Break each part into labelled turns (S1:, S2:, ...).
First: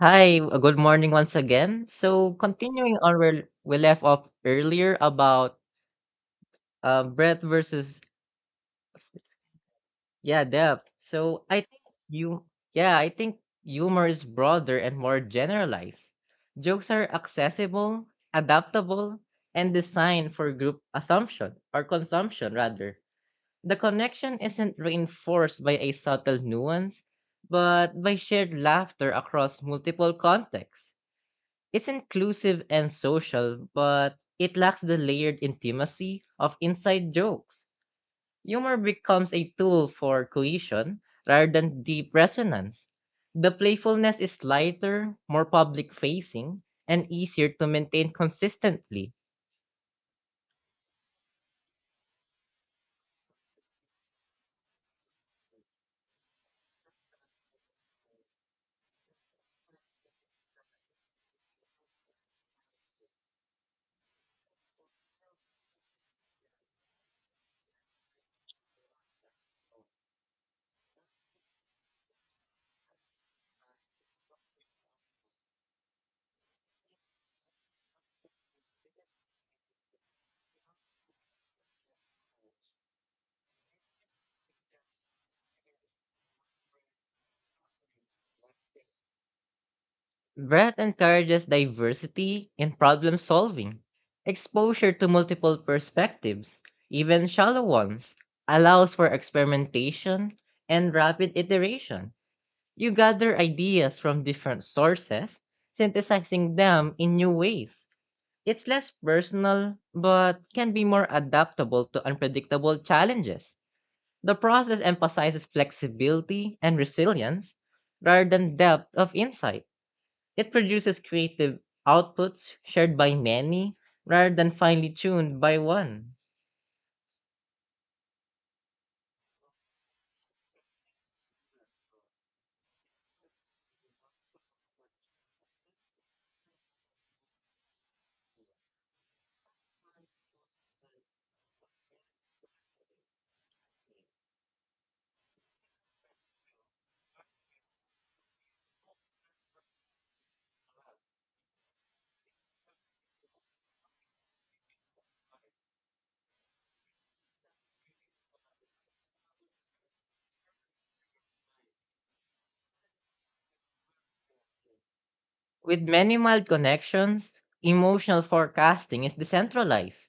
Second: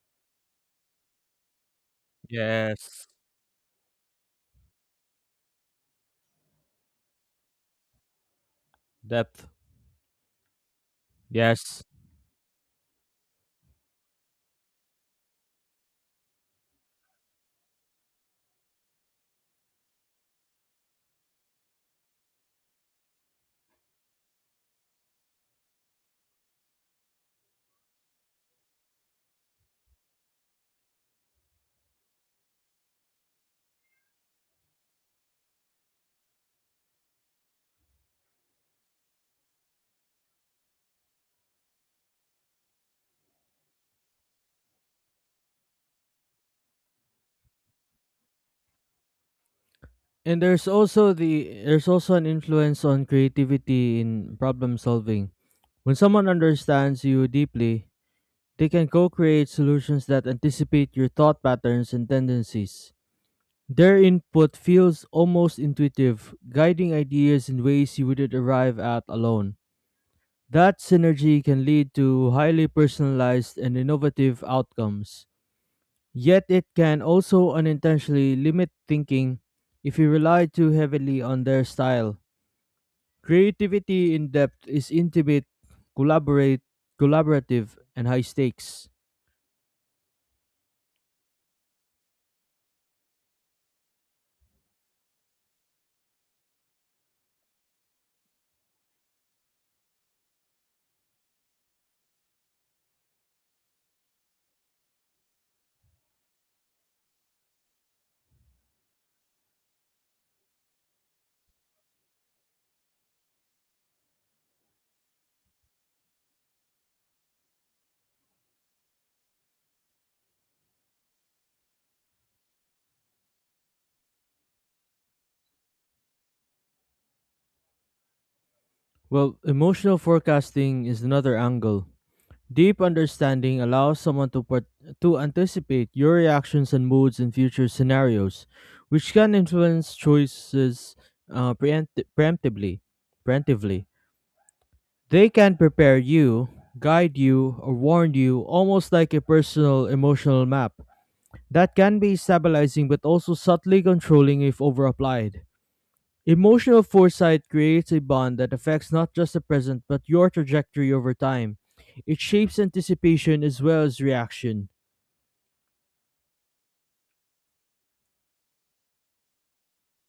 S1: Hi, good morning once again. So, continuing
S2: Yes.
S1: on where we left off earlier about breadth versus
S2: Depth.
S1: yeah depth. So I think
S2: Yes.
S1: you yeah I think humor is broader and more generalized. Jokes are accessible, adaptable, and designed for group assumption or consumption rather. The connection isn't reinforced by a subtle nuance, but by shared laughter across multiple contexts. It's inclusive and social, but it lacks the layered intimacy of inside jokes. Humor becomes a tool for cohesion rather than deep resonance. The playfulness is lighter, more public facing, and easier to maintain consistently.
S2: And there's also an influence on creativity in problem solving. When someone understands you deeply, they can co-create solutions that anticipate your thought patterns and tendencies. Their input feels almost intuitive, guiding ideas in ways you wouldn't arrive at alone. That synergy can lead to highly personalized and innovative outcomes. Yet it can also unintentionally limit thinking if you rely too heavily on their style. Creativity in depth is intimate, collaborate, collaborative, and high stakes.
S1: Brett encourages diversity in problem solving. Exposure to multiple perspectives, even shallow ones, allows for experimentation and rapid iteration. You gather ideas from different sources, synthesizing them in new ways. It's less personal, but can be more adaptable to unpredictable challenges. The process emphasizes flexibility and resilience rather than depth of insight. It produces creative outputs shared by many rather than finely tuned by one.
S2: Well, emotional forecasting is another angle. Deep understanding allows to anticipate your reactions and moods in future scenarios, which can influence choices preemptively. Preemptively. They can prepare you, guide you, or warn you almost like a personal emotional map that can be stabilizing but also subtly controlling if overapplied. Emotional foresight creates a bond that affects not just the present but your trajectory over time. It shapes anticipation as well as reaction.
S1: With many mild connections, emotional forecasting is decentralized.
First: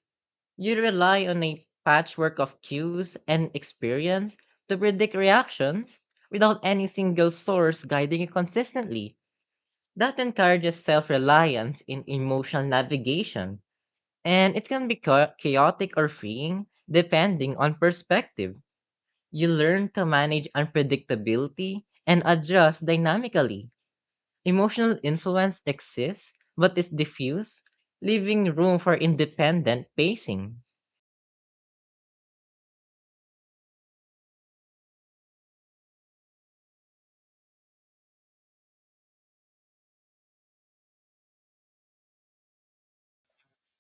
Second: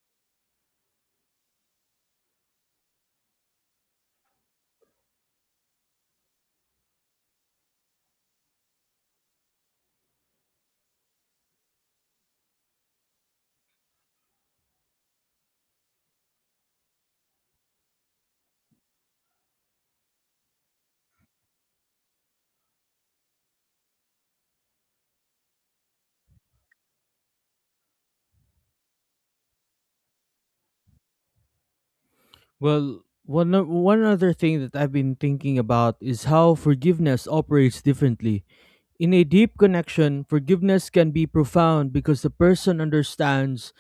S1: You rely on a patchwork of cues and experience to predict reactions without any single source guiding you consistently. That encourages self reliance in emotional navigation, and it can be chaotic or freeing depending on perspective. You learn to manage unpredictability and adjust dynamically. Emotional influence exists but is diffuse, leaving room for independent pacing.
S2: One other thing that I've been thinking about is how forgiveness operates differently. In a deep connection, forgiveness can be profound because the person understands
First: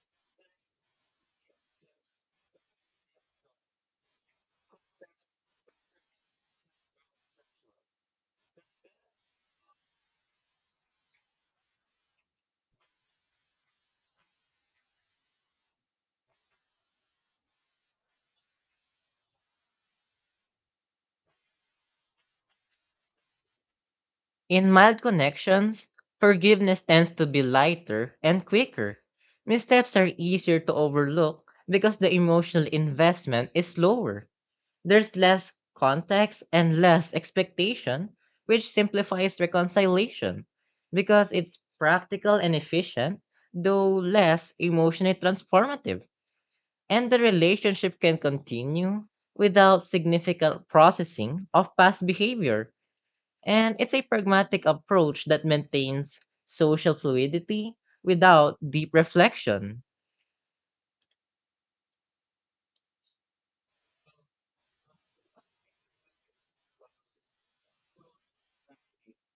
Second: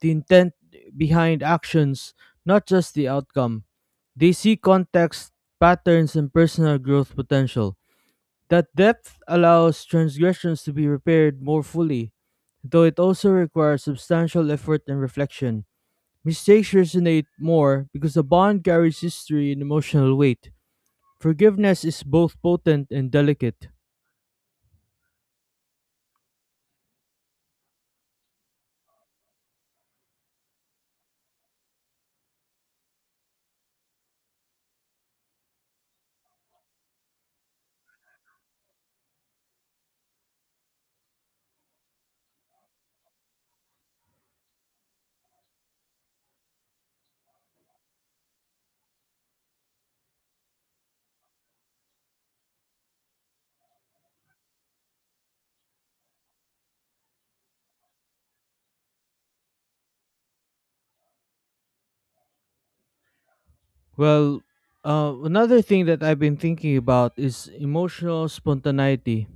S2: the intent behind actions, not just the outcome. They see context, patterns, and personal growth potential. That depth allows transgressions to be repaired more fully, though it also requires substantial effort and reflection. Mistakes resonate more because the bond carries history and emotional weight. Forgiveness is both potent and delicate.
S1: In mild connections, forgiveness tends to be lighter and quicker. Missteps are easier to overlook because the emotional investment is lower. There's less context and less expectation, which simplifies reconciliation because it's practical and efficient, though less emotionally transformative. And the relationship can continue without significant processing of past behavior, and it's a pragmatic approach that maintains social fluidity without deep reflection.
S2: Well, Another thing that I've been thinking about is emotional spontaneity.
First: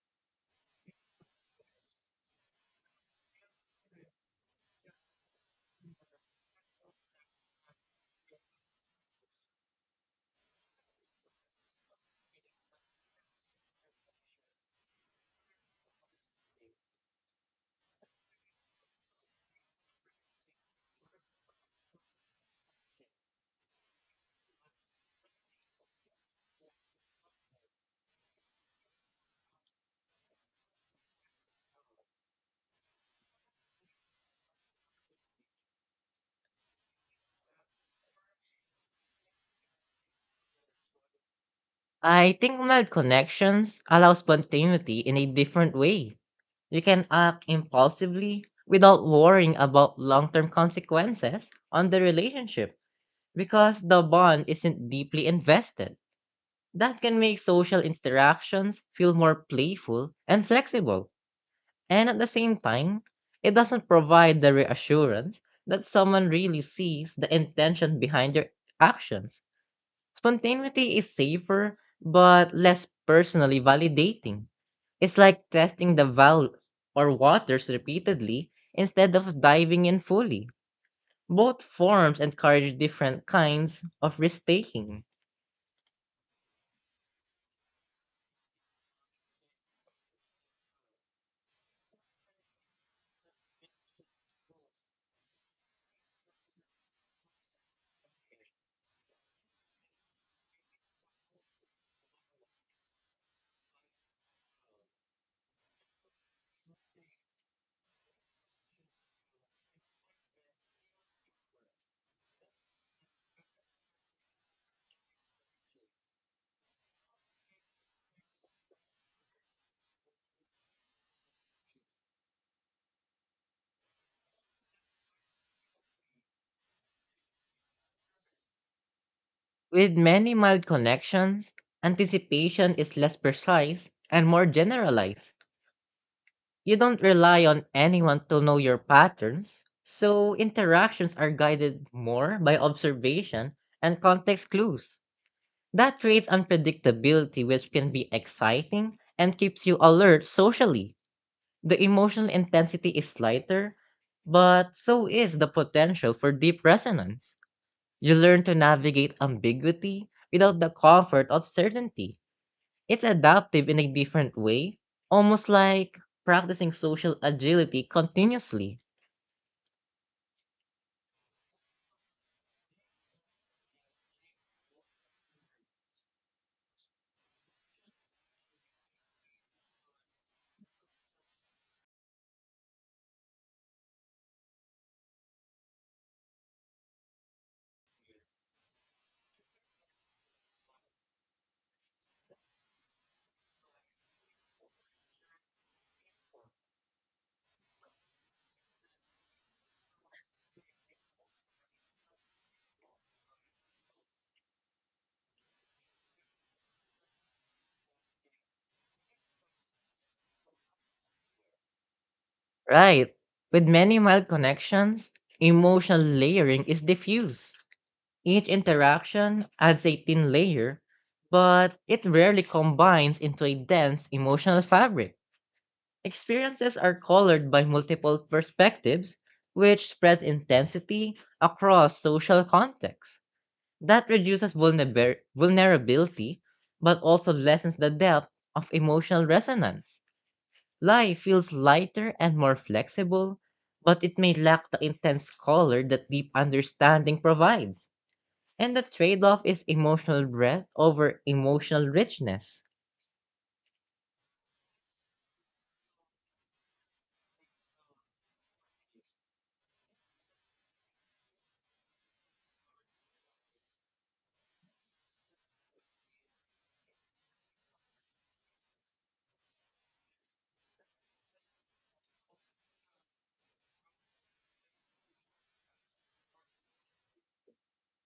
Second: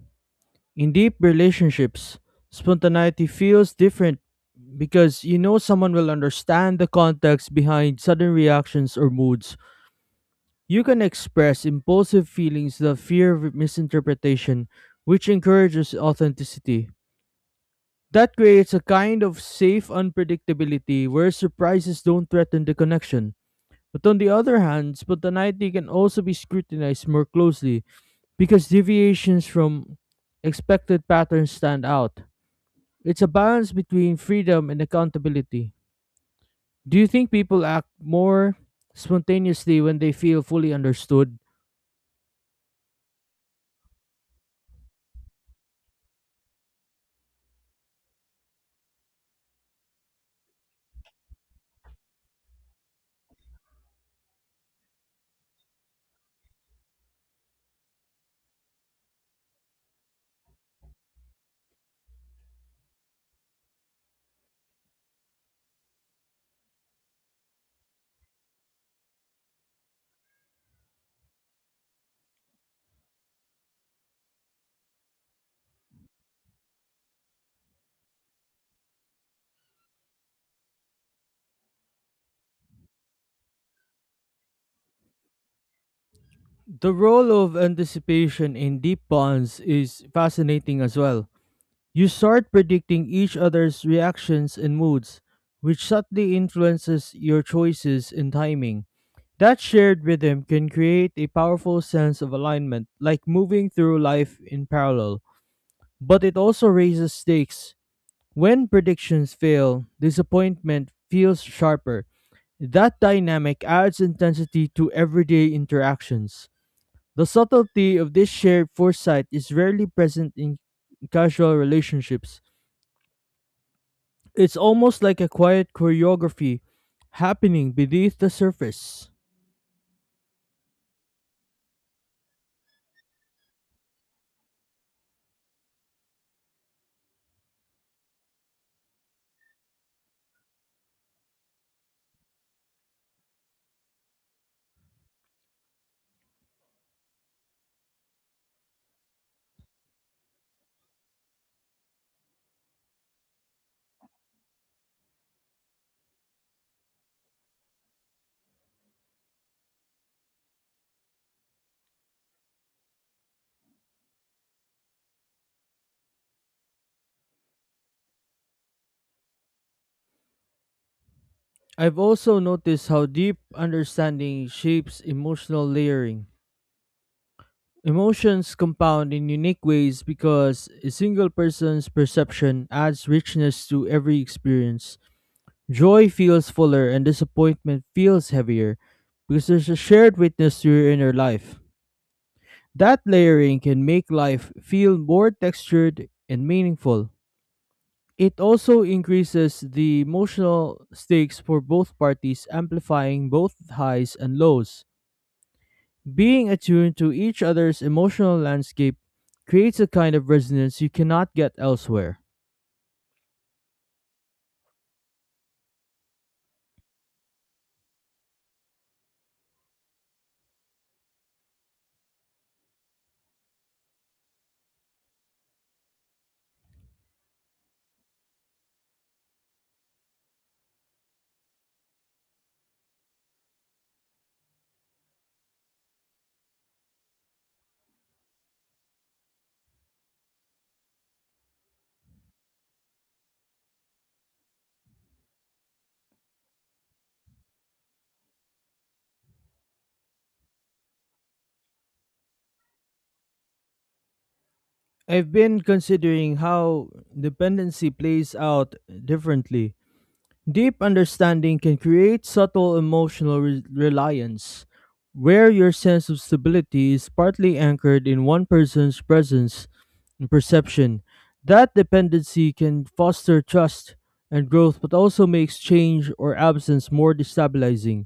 S2: In deep relationships, spontaneity feels different because you know someone will understand the context behind sudden reactions or moods. You can express impulsive feelings that fear of misinterpretation, which encourages authenticity. That creates a kind of safe unpredictability where surprises don't threaten the connection. But on the other hand, spontaneity can also be scrutinized more closely because deviations from expected patterns stand out. It's a balance between freedom and accountability. Do you think people act more spontaneously when they feel fully understood?
S1: I think mild connections allow spontaneity in a different way. You can act impulsively without worrying about long term consequences on the relationship because the bond isn't deeply invested. That can make social interactions feel more playful and flexible. And at the same time, it doesn't provide the reassurance that someone really sees the intention behind their actions. Spontaneity is safer, but less personally validating. It's like testing the valve or waters repeatedly instead of diving in fully. Both forms encourage different kinds of risk taking.
S2: The role of anticipation in deep bonds is fascinating as well. You start predicting each other's reactions and moods, which subtly influences your choices and timing. That shared rhythm can create a powerful sense of alignment, like moving through life in parallel. But it also raises stakes. When predictions fail, disappointment feels sharper. That dynamic adds intensity to everyday interactions. The subtlety of this shared foresight is rarely present in casual relationships. It's almost like a quiet choreography happening beneath the surface.
S1: With many mild connections, anticipation is less precise and more generalized. You don't rely on anyone to know your patterns, so interactions are guided more by observation and context clues. That creates unpredictability, which can be exciting and keeps you alert socially. The emotional intensity is lighter, but so is the potential for deep resonance. You learn to navigate ambiguity without the comfort of certainty. It's adaptive in a different way, almost like practicing social agility continuously.
S2: I've also noticed how deep understanding shapes emotional layering. Emotions compound in unique ways because a single person's perception adds richness to every experience. Joy feels fuller and disappointment feels heavier because there's a shared witness to your inner life. That layering can make life feel more textured and meaningful. It also increases the emotional stakes for both parties, amplifying both highs and lows. Being attuned to each other's emotional landscape creates a kind of resonance you cannot get elsewhere.
S1: Right. With many mild connections, emotional layering is diffuse. Each interaction adds a thin layer, but it rarely combines into a dense emotional fabric. Experiences are colored by multiple perspectives, which spreads intensity across social contexts. That reduces vulnerability, but also lessens the depth of emotional resonance. Life feels lighter and more flexible, but it may lack the intense color that deep understanding provides. And the trade off is emotional breadth over emotional richness.
S2: I've been considering how dependency plays out differently. Deep understanding can create subtle reliance, where your sense of stability is partly anchored in one person's presence and perception. That dependency can foster trust and growth, but also makes change or absence more destabilizing.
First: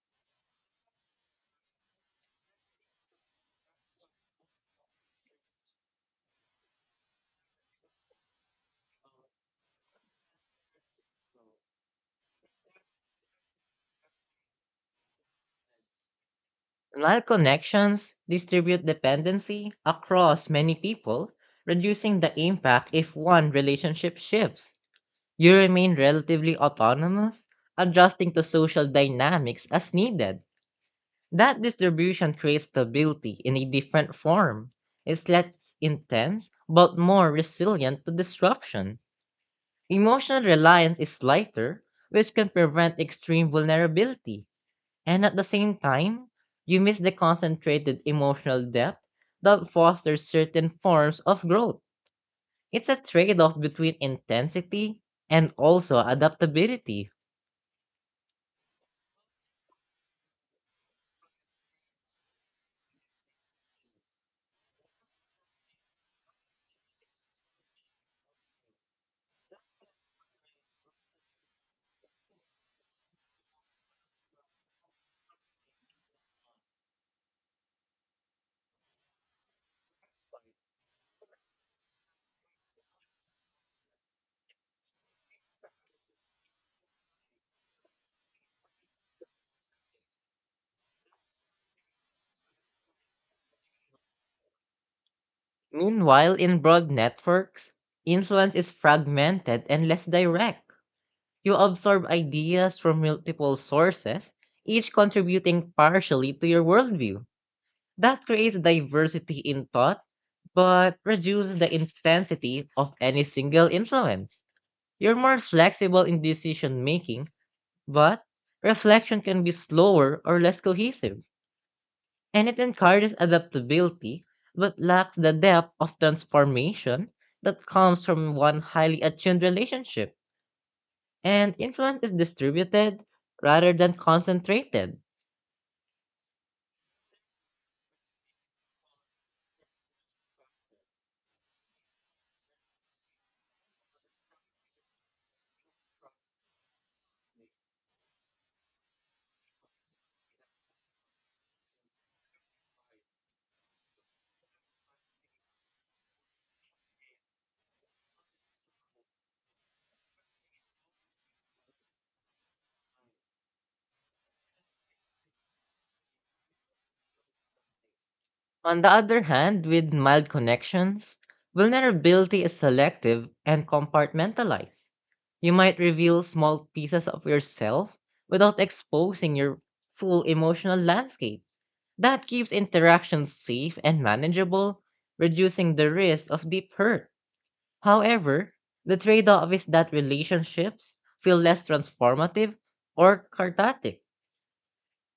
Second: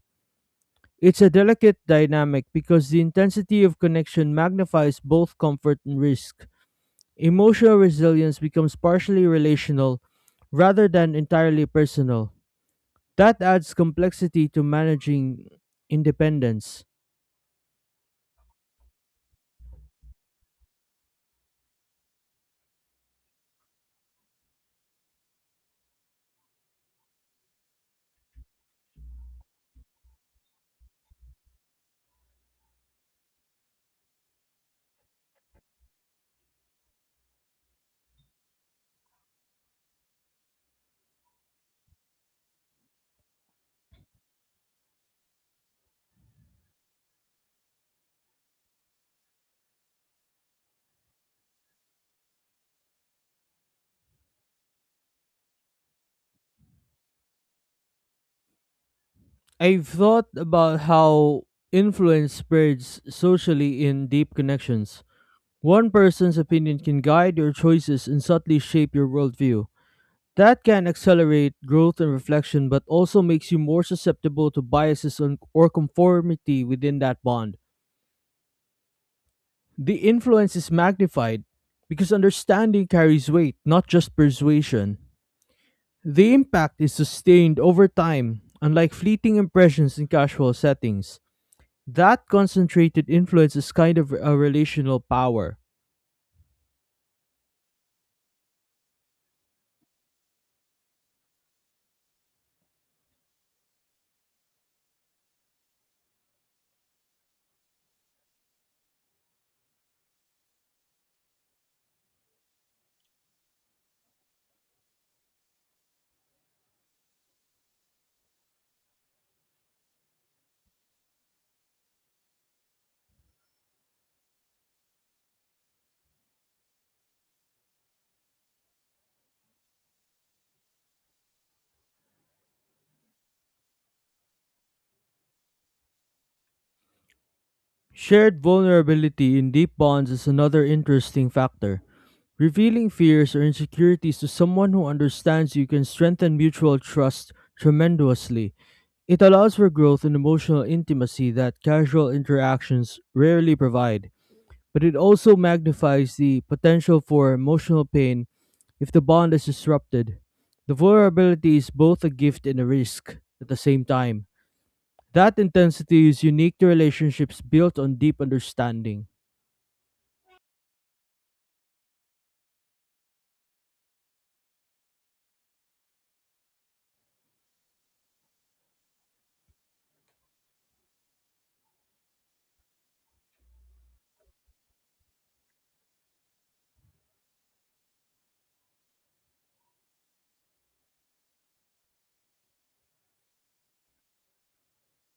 S2: It's a delicate dynamic because the intensity of connection magnifies both comfort and risk. Emotional resilience becomes partially relational rather than entirely personal. That adds complexity to managing independence.
S1: Life connections distribute dependency across many people, reducing the impact if one relationship shifts. You remain relatively autonomous, adjusting to social dynamics as needed. That distribution creates stability in a different form. It's less intense, but more resilient to disruption. Emotional reliance is lighter, which can prevent extreme vulnerability. And at the same time, you miss the concentrated emotional depth that fosters certain forms of growth. It's a trade off between intensity and also adaptability.
S2: I've thought about how influence spreads socially in deep connections. One person's opinion can guide your choices and subtly shape your worldview. That can accelerate growth and reflection, but also makes you more susceptible to biases or conformity within that bond. The influence is magnified because understanding carries weight, not just persuasion. The impact is sustained over time, unlike fleeting impressions in casual settings. That concentrated influence is kind of a relational power.
S1: Meanwhile, in broad networks, influence is fragmented and less direct. You absorb ideas from multiple sources, each contributing partially to your worldview. That creates diversity in thought, but reduces the intensity of any single influence. You're more flexible in decision making, but reflection can be slower or less cohesive, and it encourages adaptability but lacks the depth of transformation that comes from one highly attuned relationship. And influence is distributed rather than concentrated.
S2: Shared vulnerability in deep bonds is another interesting factor. Revealing fears or insecurities to someone who understands you can strengthen mutual trust tremendously. It allows for growth in emotional intimacy that casual interactions rarely provide. But it also magnifies the potential for emotional pain if the bond is disrupted. The vulnerability is both a gift and a risk at the same time. That intensity is unique to relationships built on deep
S1: On the
S2: understanding.
S1: other hand, with mild connections, vulnerability is selective and compartmentalized. You might reveal small pieces of yourself without exposing your full emotional landscape. That keeps interactions safe and manageable, reducing the risk of deep hurt. However, the trade off is that relationships feel less transformative or cathartic.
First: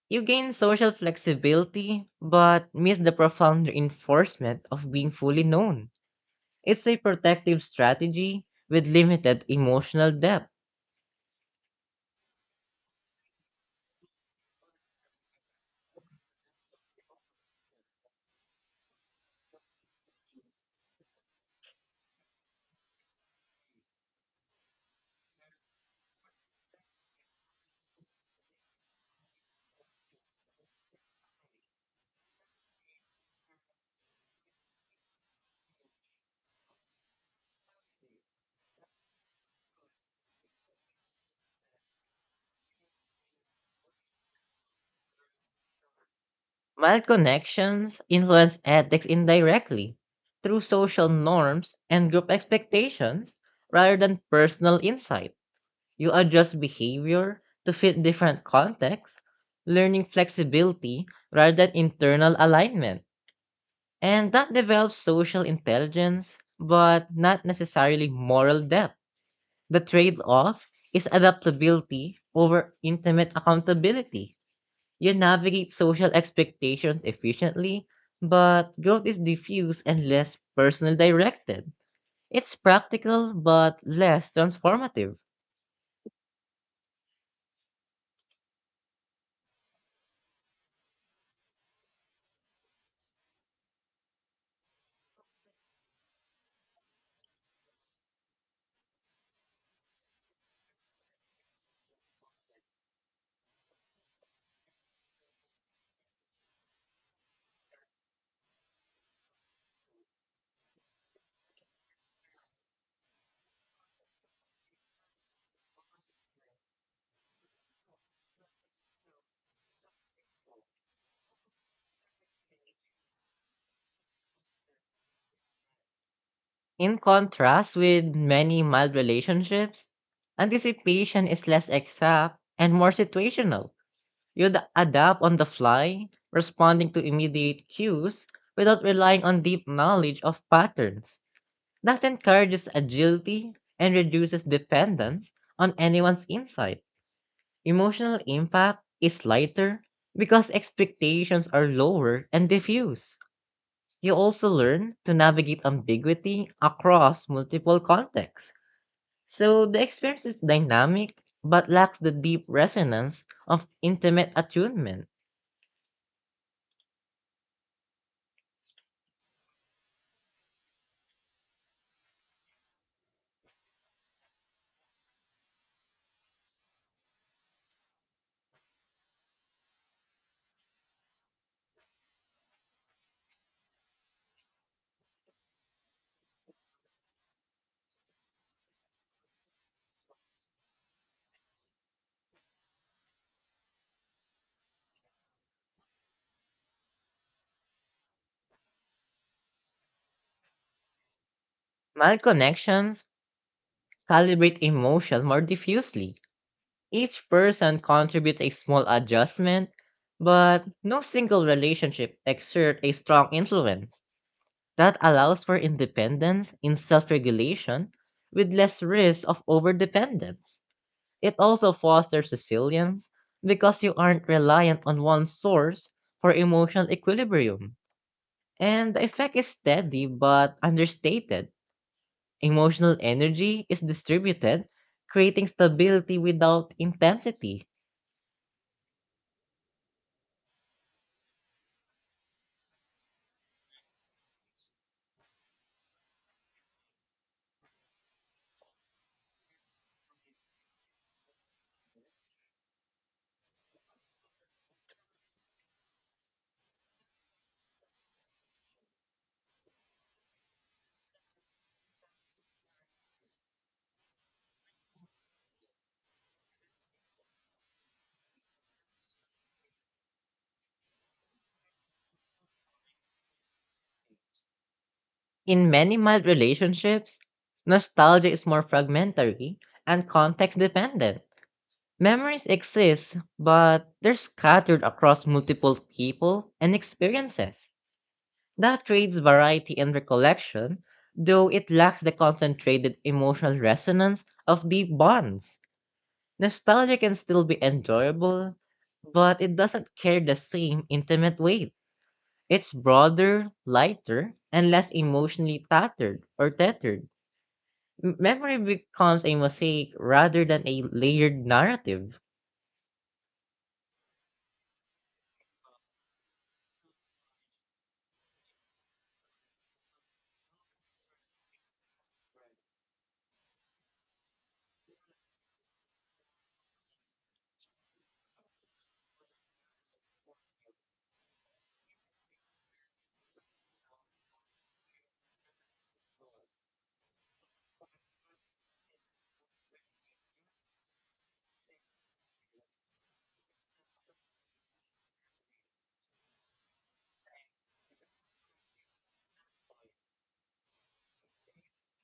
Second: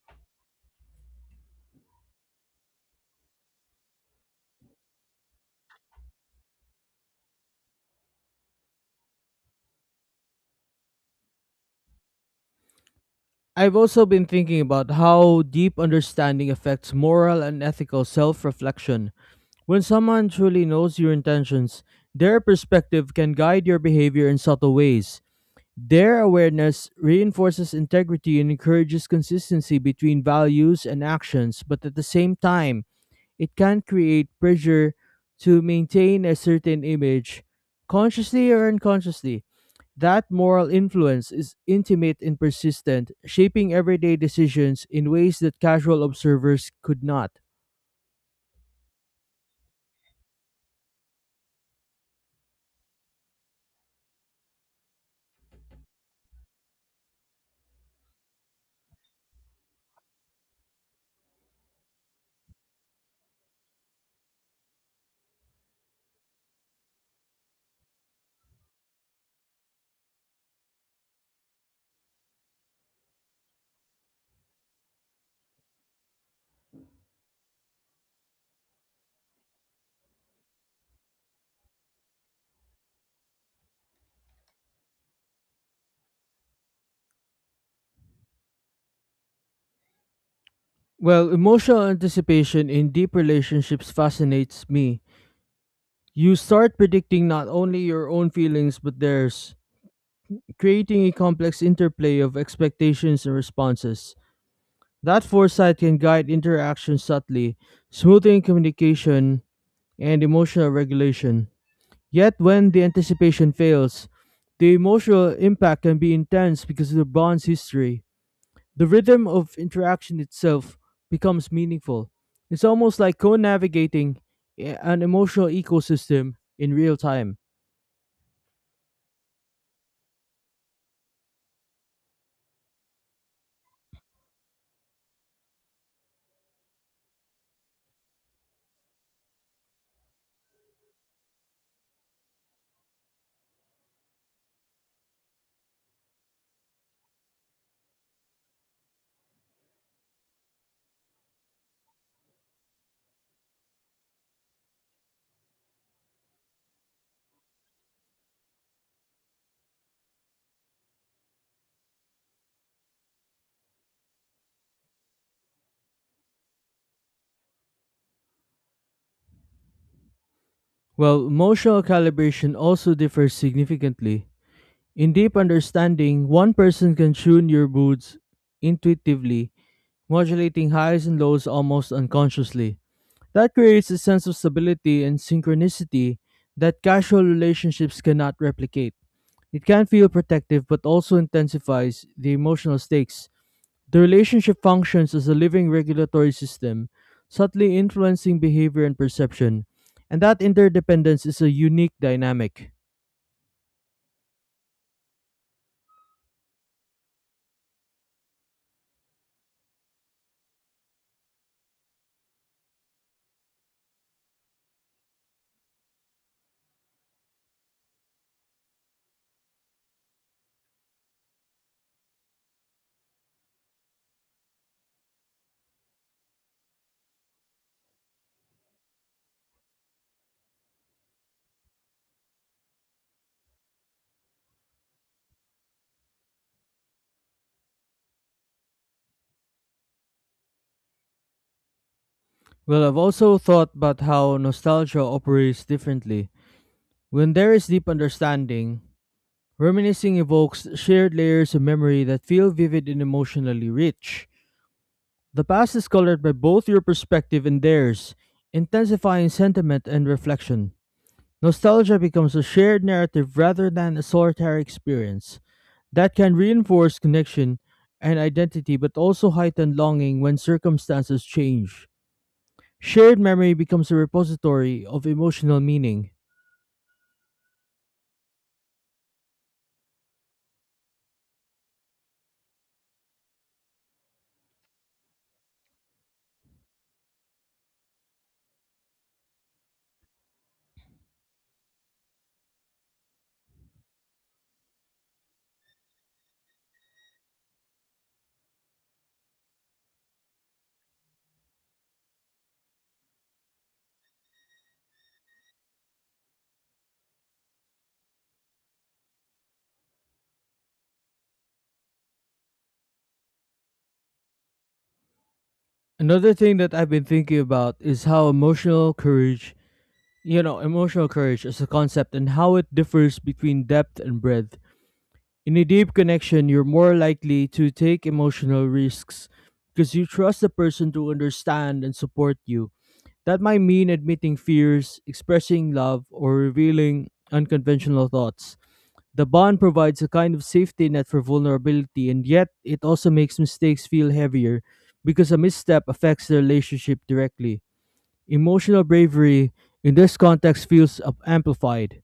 S1: You gain social flexibility, but miss the profound reinforcement of being fully known. It's a protective strategy with limited emotional depth.
S2: I've also been thinking about how deep understanding affects moral and ethical self reflection. When someone truly knows your intentions, their perspective can guide your behavior in subtle ways. Their awareness reinforces integrity and encourages consistency between values and actions, but at the same time, it can create pressure to maintain a certain image, consciously or unconsciously. That moral influence is intimate and persistent, shaping everyday decisions in ways that casual observers could
S1: Mild
S2: not.
S1: connections influence ethics indirectly through social norms and group expectations rather than personal insight. You adjust behavior to fit different contexts, learning flexibility rather than internal alignment. And that develops social intelligence, but not necessarily moral depth. The trade off is adaptability over intimate accountability. You navigate social expectations efficiently, but growth is diffuse and less personal directed. It's practical but less transformative.
S2: Well, emotional anticipation in deep relationships fascinates me. You start predicting not only your own feelings but theirs, creating a complex interplay of expectations and responses. That foresight can guide interaction subtly, smoothing communication and emotional regulation. Yet, when the anticipation fails, the emotional impact can be intense because of the bond's history. The rhythm of interaction itself becomes meaningful. It's almost like co navigating an emotional ecosystem in real
S1: In
S2: time.
S1: contrast with many mild relationships, anticipation is less exact and more situational. You'd adapt on the fly, responding to immediate cues without relying on deep knowledge of patterns. That encourages agility and reduces dependence on anyone's insight. Emotional impact is lighter because expectations are lower and diffuse. You also learn to navigate ambiguity across multiple contexts. So the experience is dynamic but lacks the deep resonance of intimate attunement.
S2: Well, emotional calibration also differs significantly. In deep understanding, one person can tune your moods intuitively, modulating highs and lows almost unconsciously. That creates a sense of stability and synchronicity that casual relationships cannot replicate. It can feel protective but also intensifies the emotional stakes. The relationship functions as a living regulatory system, subtly influencing behavior and perception, and that interdependence is a unique dynamic.
S1: Malconnections calibrate emotion more diffusely. Each person contributes a small adjustment, but no single relationship exerts a strong influence. That allows for independence in self regulation with less risk of overdependence. It also fosters resilience because you aren't reliant on one source for emotional equilibrium. And the effect is steady but understated. Emotional energy is distributed, creating stability without intensity.
S2: Well, I've also thought about how nostalgia operates differently. When there is deep understanding, reminiscing evokes shared layers of memory that feel vivid and emotionally rich. The past is colored by both your perspective and theirs, intensifying sentiment and reflection. Nostalgia becomes a shared narrative rather than a solitary experience that can reinforce connection and identity but also heighten longing when circumstances change. Shared memory becomes a repository of emotional
S1: In many
S2: meaning.
S1: mild relationships, nostalgia is more fragmentary and context dependent. Memories exist, but they're scattered across multiple people and experiences. That creates variety in recollection, though it lacks the concentrated emotional resonance of deep bonds. Nostalgia can still be enjoyable, but it doesn't carry the same intimate weight. It's broader, lighter, and less emotionally tattered or tethered. Memory becomes a mosaic rather than a layered narrative.
S2: Another thing that I've been thinking about is how emotional courage, you know, emotional courage as a concept and how it differs between depth and breadth. In a deep connection, you're more likely to take emotional risks because you trust the person to understand and support you. That might mean admitting fears, expressing love, or revealing unconventional thoughts. The bond provides a kind of safety net for vulnerability, and yet it also makes mistakes feel heavier because a misstep affects the relationship directly. Emotional bravery in this context feels amplified.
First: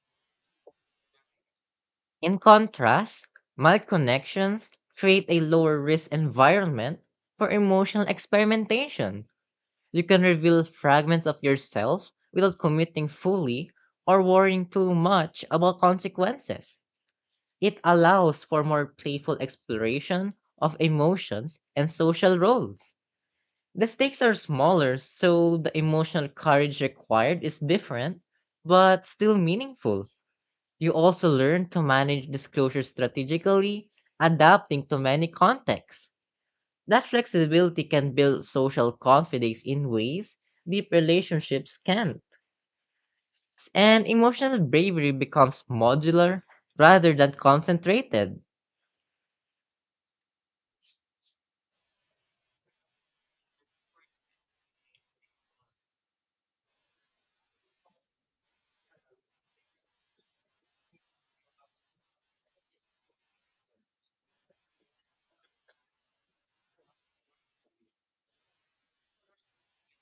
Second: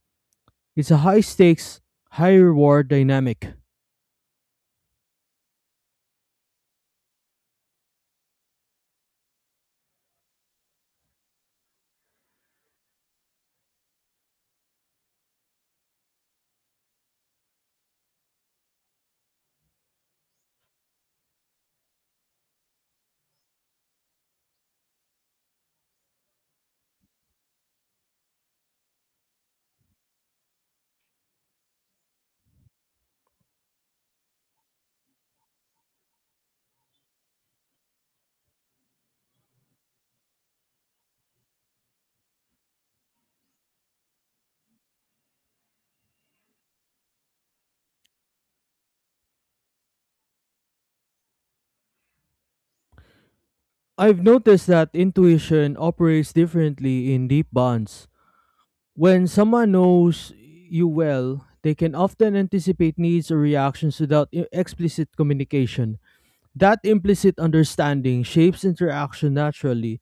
S2: It's a high stakes, high
S1: In
S2: reward
S1: contrast,
S2: dynamic.
S1: mild connections create a lower risk environment for emotional experimentation. You can reveal fragments of yourself without committing fully or worrying too much about consequences. It allows for more playful exploration of emotions and social roles. The stakes are smaller, so the emotional courage required is different, but still meaningful. You also learn to manage disclosure strategically, adapting to many contexts. That flexibility can build social confidence in ways deep relationships can't. And emotional bravery becomes modular rather than concentrated.
S2: I've noticed that intuition operates differently in deep bonds. When someone knows you well, they can often anticipate needs or reactions without explicit communication. That implicit understanding shapes interaction naturally,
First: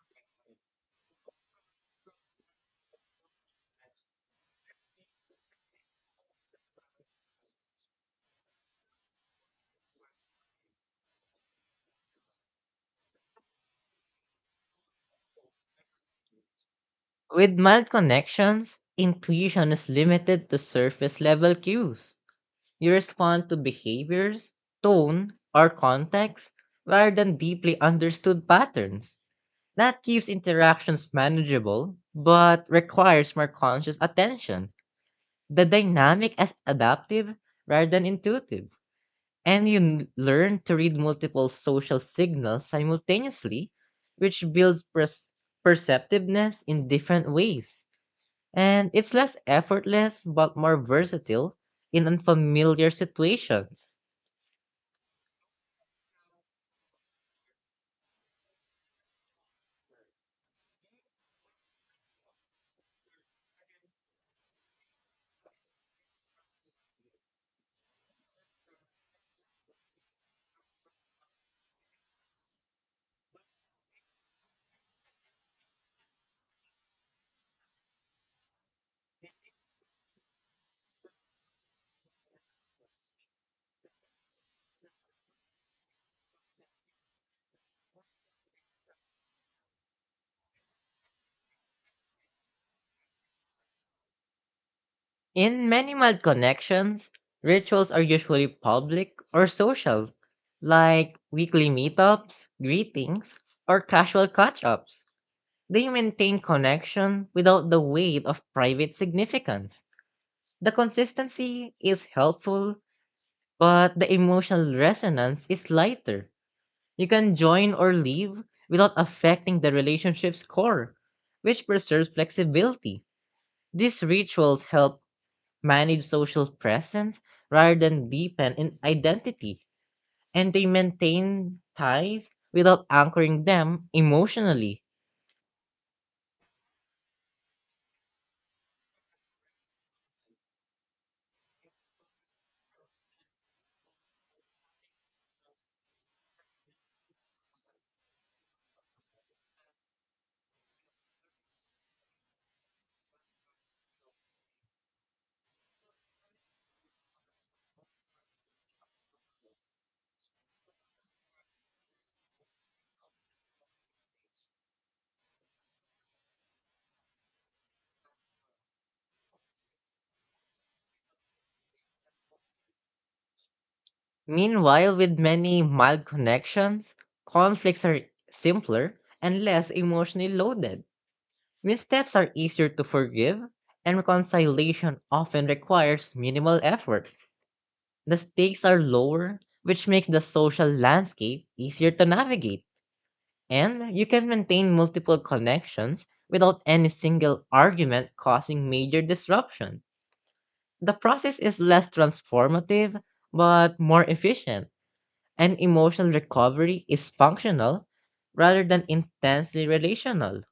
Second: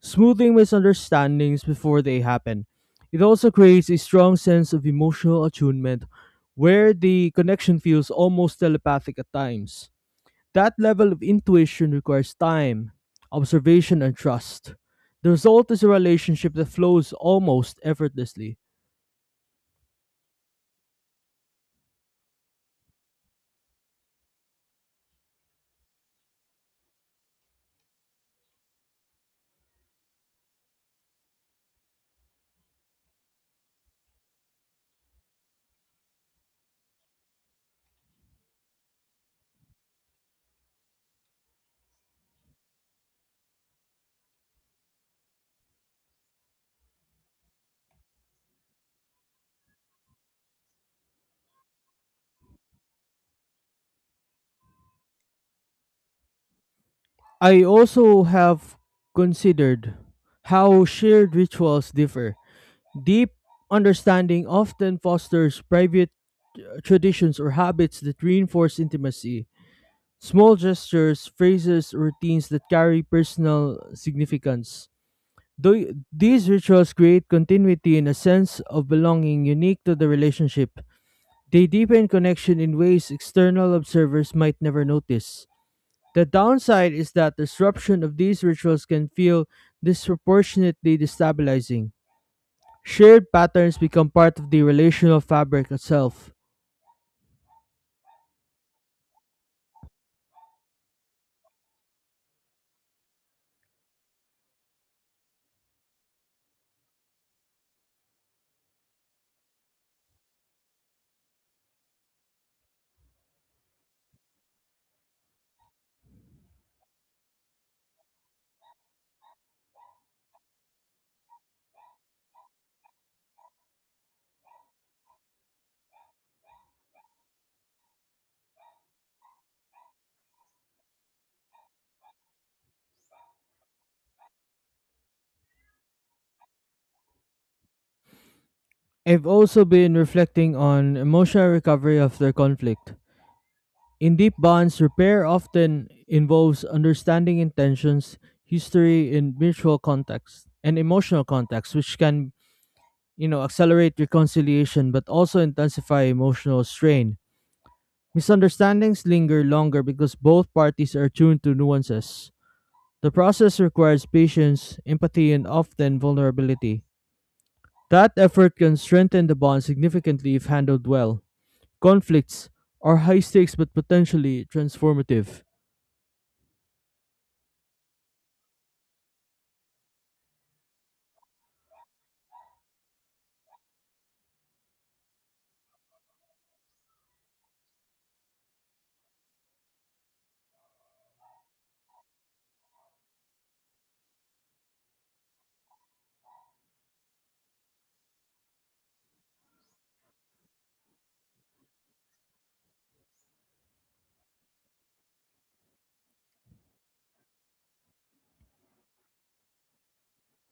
S2: smoothing misunderstandings before they happen. It also creates a strong sense of emotional attunement where the connection feels almost telepathic at times. That level of intuition requires time, observation, and trust. The result is a relationship that flows
S1: With
S2: almost
S1: mild
S2: effortlessly.
S1: connections, intuition is limited to surface level cues. You respond to behaviors, tone, or context rather than deeply understood patterns. That keeps interactions manageable, but requires more conscious attention. The dynamic is adaptive rather than intuitive, and you learn to read multiple social signals simultaneously, which builds perceptiveness in different ways. And it's less effortless but more versatile in unfamiliar situations.
S2: I also have considered how shared rituals differ. Deep understanding often fosters private traditions or habits that reinforce intimacy. Small gestures, phrases, routines that carry personal significance. Though these rituals create continuity and a sense of belonging unique to the relationship. They deepen connection in ways external observers might never notice. The downside is that disruption of these rituals can feel disproportionately destabilizing. Shared patterns become part of the relational
S1: In
S2: fabric
S1: many mild
S2: itself.
S1: connections, rituals are usually public or social, like weekly meetups, greetings, or casual catch ups. They maintain connection without the weight of private significance. The consistency is helpful, but the emotional resonance is lighter. You can join or leave without affecting the relationship's core, which preserves flexibility. These rituals help manage social presence rather than deepen in identity, and they maintain ties without anchoring them emotionally.
S2: I've also been reflecting on emotional recovery after conflict. In deep bonds, repair often involves understanding intentions, history, and mutual context, and emotional context, which can, you know, accelerate reconciliation but also intensify emotional strain. Misunderstandings linger longer because both parties are tuned to nuances. The process requires patience, empathy, and often vulnerability. That effort can strengthen the bond significantly if handled well. Conflicts are high stakes but potentially
S1: Meanwhile, with
S2: transformative.
S1: many mild connections, conflicts are simpler and less emotionally loaded. Missteps are easier to forgive, and reconciliation often requires minimal effort. The stakes are lower, which makes the social landscape easier to navigate. And you can maintain multiple connections without any single argument causing major disruption. The process is less transformative, but more efficient, and emotional recovery is functional rather than intensely relational.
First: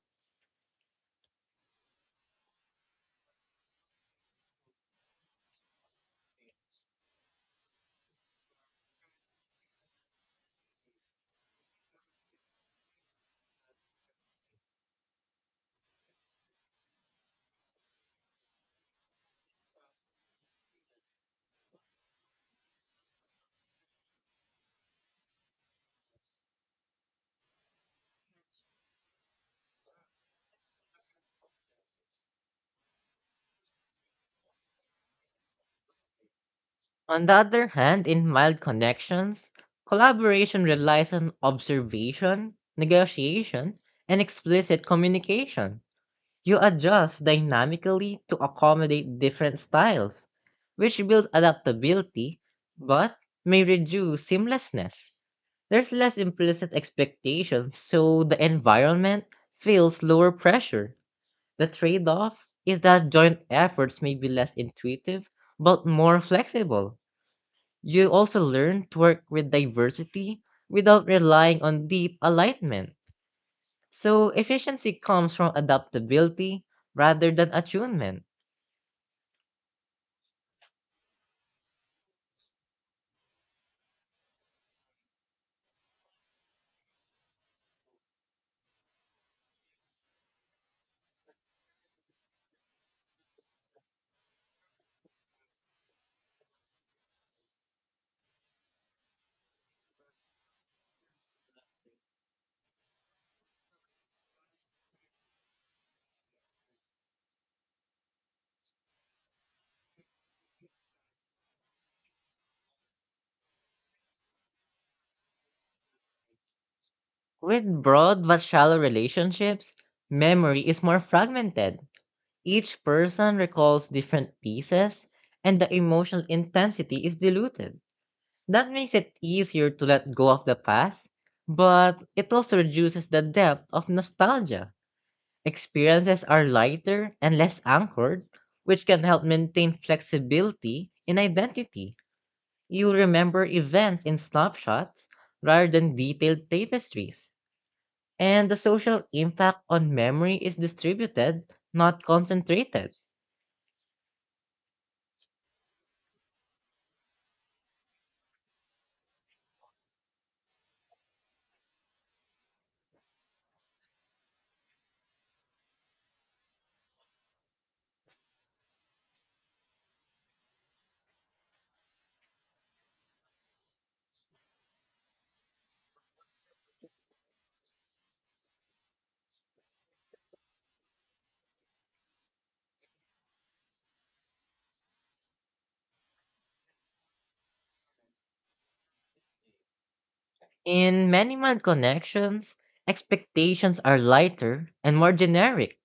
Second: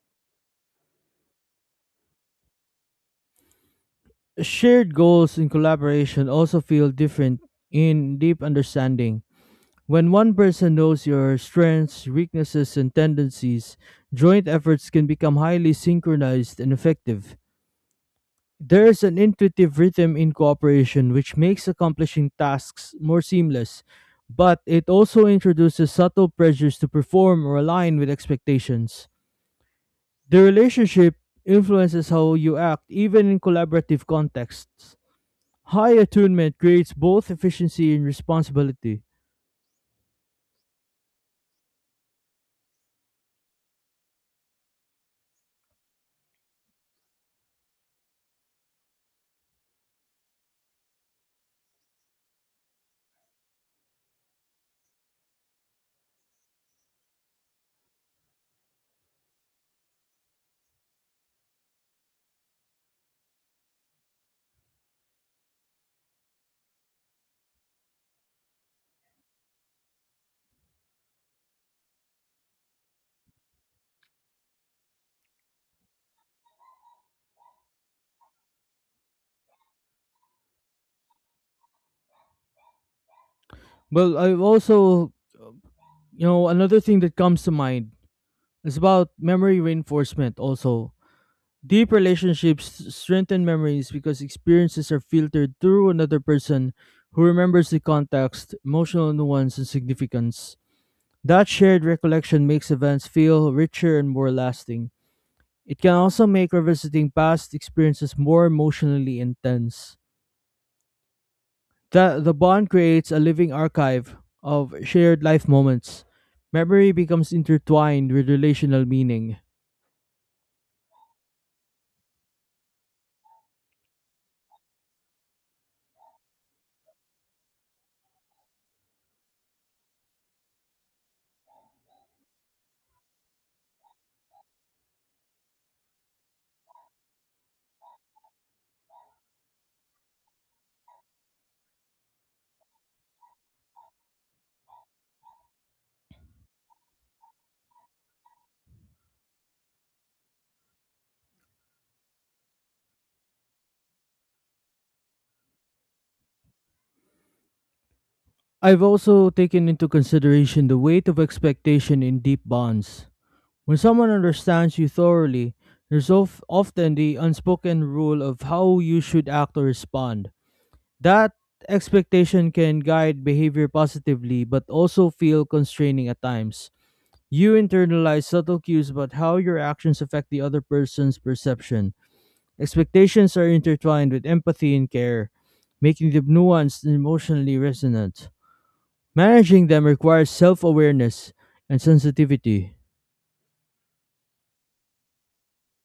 S2: Shared goals in collaboration also feel different in deep understanding. When one person knows your strengths, weaknesses, and tendencies, joint efforts can become highly synchronized and effective. There's an intuitive rhythm in cooperation which makes accomplishing tasks more seamless, but it also introduces subtle pressures to perform or align with expectations. The relationship influences how you act even in collaborative contexts. High attunement creates
S1: On
S2: both
S1: the other
S2: efficiency and
S1: hand, in mild
S2: responsibility.
S1: connections, collaboration relies on observation, negotiation, and explicit communication. You adjust dynamically to accommodate different styles, which builds adaptability but may reduce seamlessness. There's less implicit expectation, so the environment feels lower pressure. The trade off is that joint efforts may be less intuitive but more flexible. You also learn to work with diversity without relying on deep alignment. So efficiency comes from adaptability rather than attunement.
S2: Well, I've also, you know, another thing that comes to mind is about memory reinforcement also. Deep relationships strengthen memories because experiences are filtered through another person who remembers the context, emotional nuance, and significance. That shared recollection makes events feel richer and more lasting. It can also make revisiting past experiences more emotionally intense. The bond creates a living archive of shared life moments. Memory becomes
S1: With
S2: intertwined
S1: broad
S2: with
S1: but shallow
S2: relational meaning.
S1: relationships, memory is more fragmented. Each person recalls different pieces, and the emotional intensity is diluted. That makes it easier to let go of the past, but it also reduces the depth of nostalgia. Experiences are lighter and less anchored, which can help maintain flexibility in identity. You'll remember events in snapshots rather than detailed tapestries. And the social impact on memory is distributed, not concentrated.
S2: I've also taken into consideration the weight of expectation in deep bonds. When someone understands you thoroughly, there's often the unspoken rule of how you should act or respond. That expectation can guide behavior positively but also feel constraining at times. You internalize subtle cues about how your actions affect the other person's perception. Expectations are intertwined with empathy and care, making them nuanced and emotionally resonant. Managing them requires self
S1: In
S2: awareness
S1: many mild
S2: and
S1: connections,
S2: sensitivity.
S1: expectations are lighter and more generic.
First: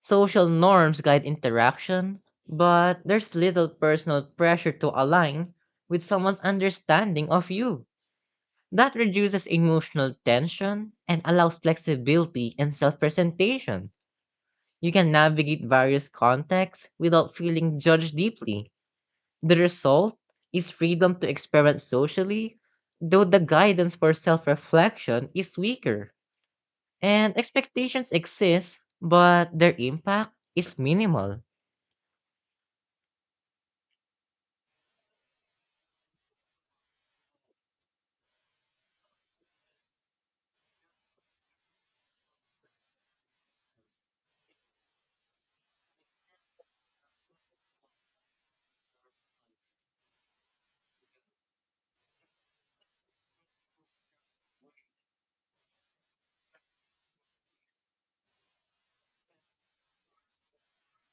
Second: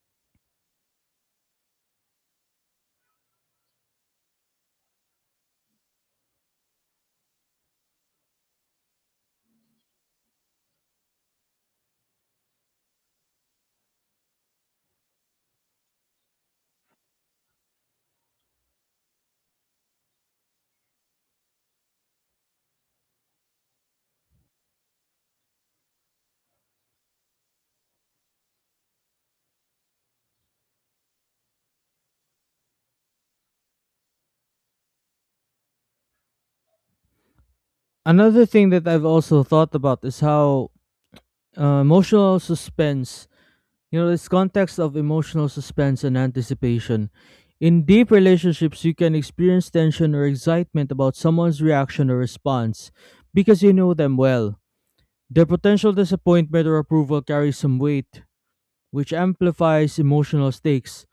S1: Social norms guide interaction, but there's little personal pressure to align with someone's understanding of you. That reduces emotional tension and allows flexibility and self presentation. You can navigate various contexts without feeling judged deeply. The result is freedom to experiment socially, though the guidance for self reflection is weaker. And expectations exist, but their impact is minimal.
S2: Another thing that I've also thought about is how emotional suspense, you know, this context of emotional suspense and anticipation. In deep relationships, you can experience tension or excitement about someone's reaction or response because you know them well. Their potential disappointment or approval carries some weight, which amplifies emotional stakes.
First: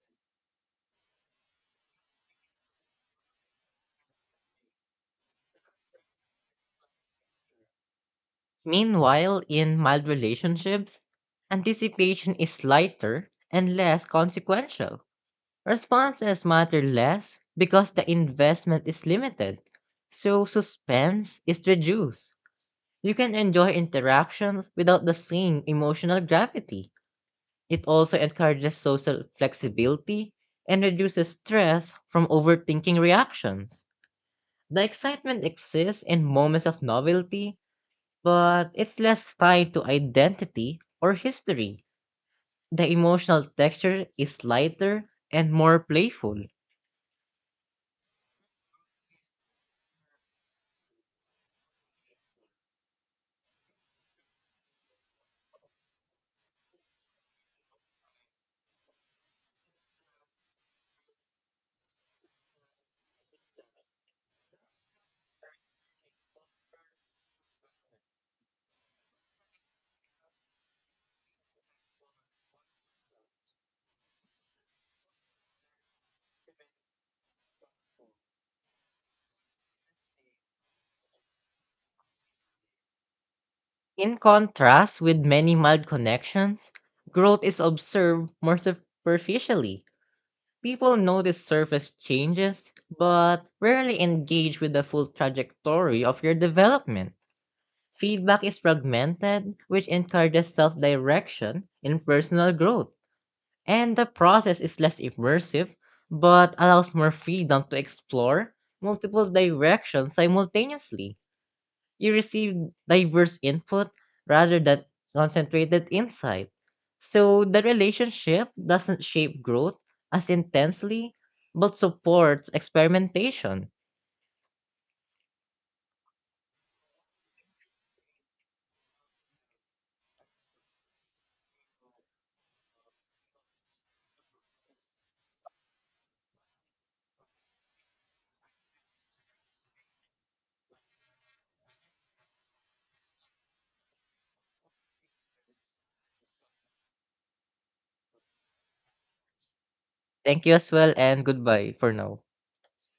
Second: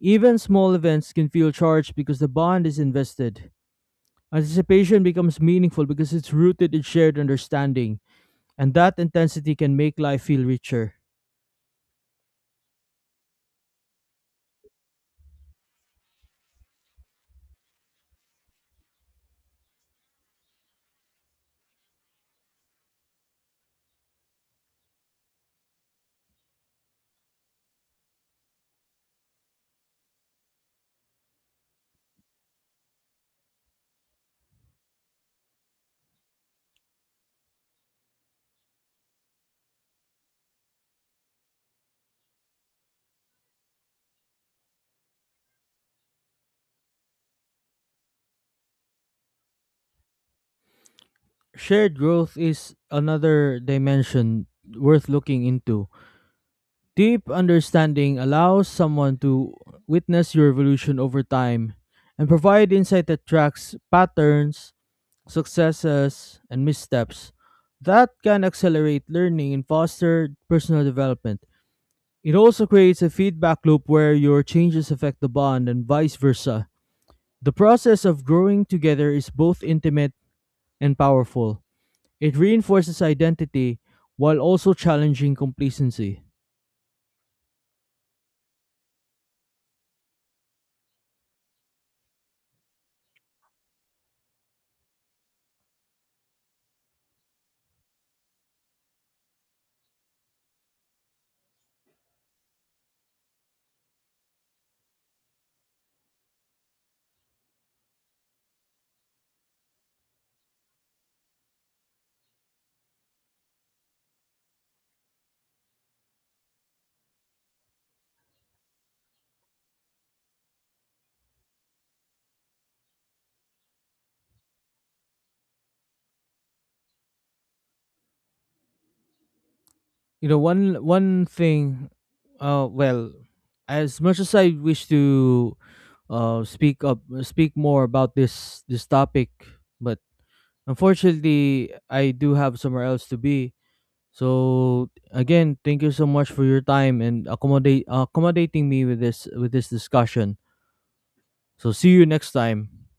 S2: Even small events can feel charged because the bond is invested. Anticipation becomes meaningful because it's rooted in shared understanding, and that
S1: Meanwhile,
S2: intensity can
S1: in
S2: make
S1: mild
S2: life feel richer.
S1: relationships, anticipation is lighter and less consequential. Responses matter less because the investment is limited, so suspense is reduced. You can enjoy interactions without the same emotional gravity. It also encourages social flexibility and reduces stress from overthinking reactions. The excitement exists in moments of novelty, but it's less tied to identity or history. The emotional texture is lighter and more playful.
S2: Shared growth is another dimension worth looking into. Deep understanding allows someone to witness your evolution over time and provide insight that tracks patterns, successes, and missteps. That can accelerate learning and foster personal development. It also creates a feedback loop where your changes affect the bond and vice versa. The process of growing together is both intimate and powerful. It reinforces identity
S1: In
S2: while also
S1: contrast with
S2: challenging
S1: many mild
S2: complacency.
S1: connections, growth is observed more superficially. People notice surface changes, but rarely engage with the full trajectory of your development. Feedback is fragmented, which encourages self direction in personal growth. And the process is less immersive, but allows more freedom to explore multiple directions simultaneously. You receive diverse input rather than concentrated insight. So the relationship doesn't shape growth as intensely, but supports experimentation.
S2: You know, one thing, uh well, as much as I wish to speak more about this topic, but unfortunately I do have somewhere else to be. So again, thank you so much for your time and accommodate accommodating me with this discussion.
S1: Thank you as well, and goodbye
S2: So see
S1: for
S2: you
S1: now.
S2: next time.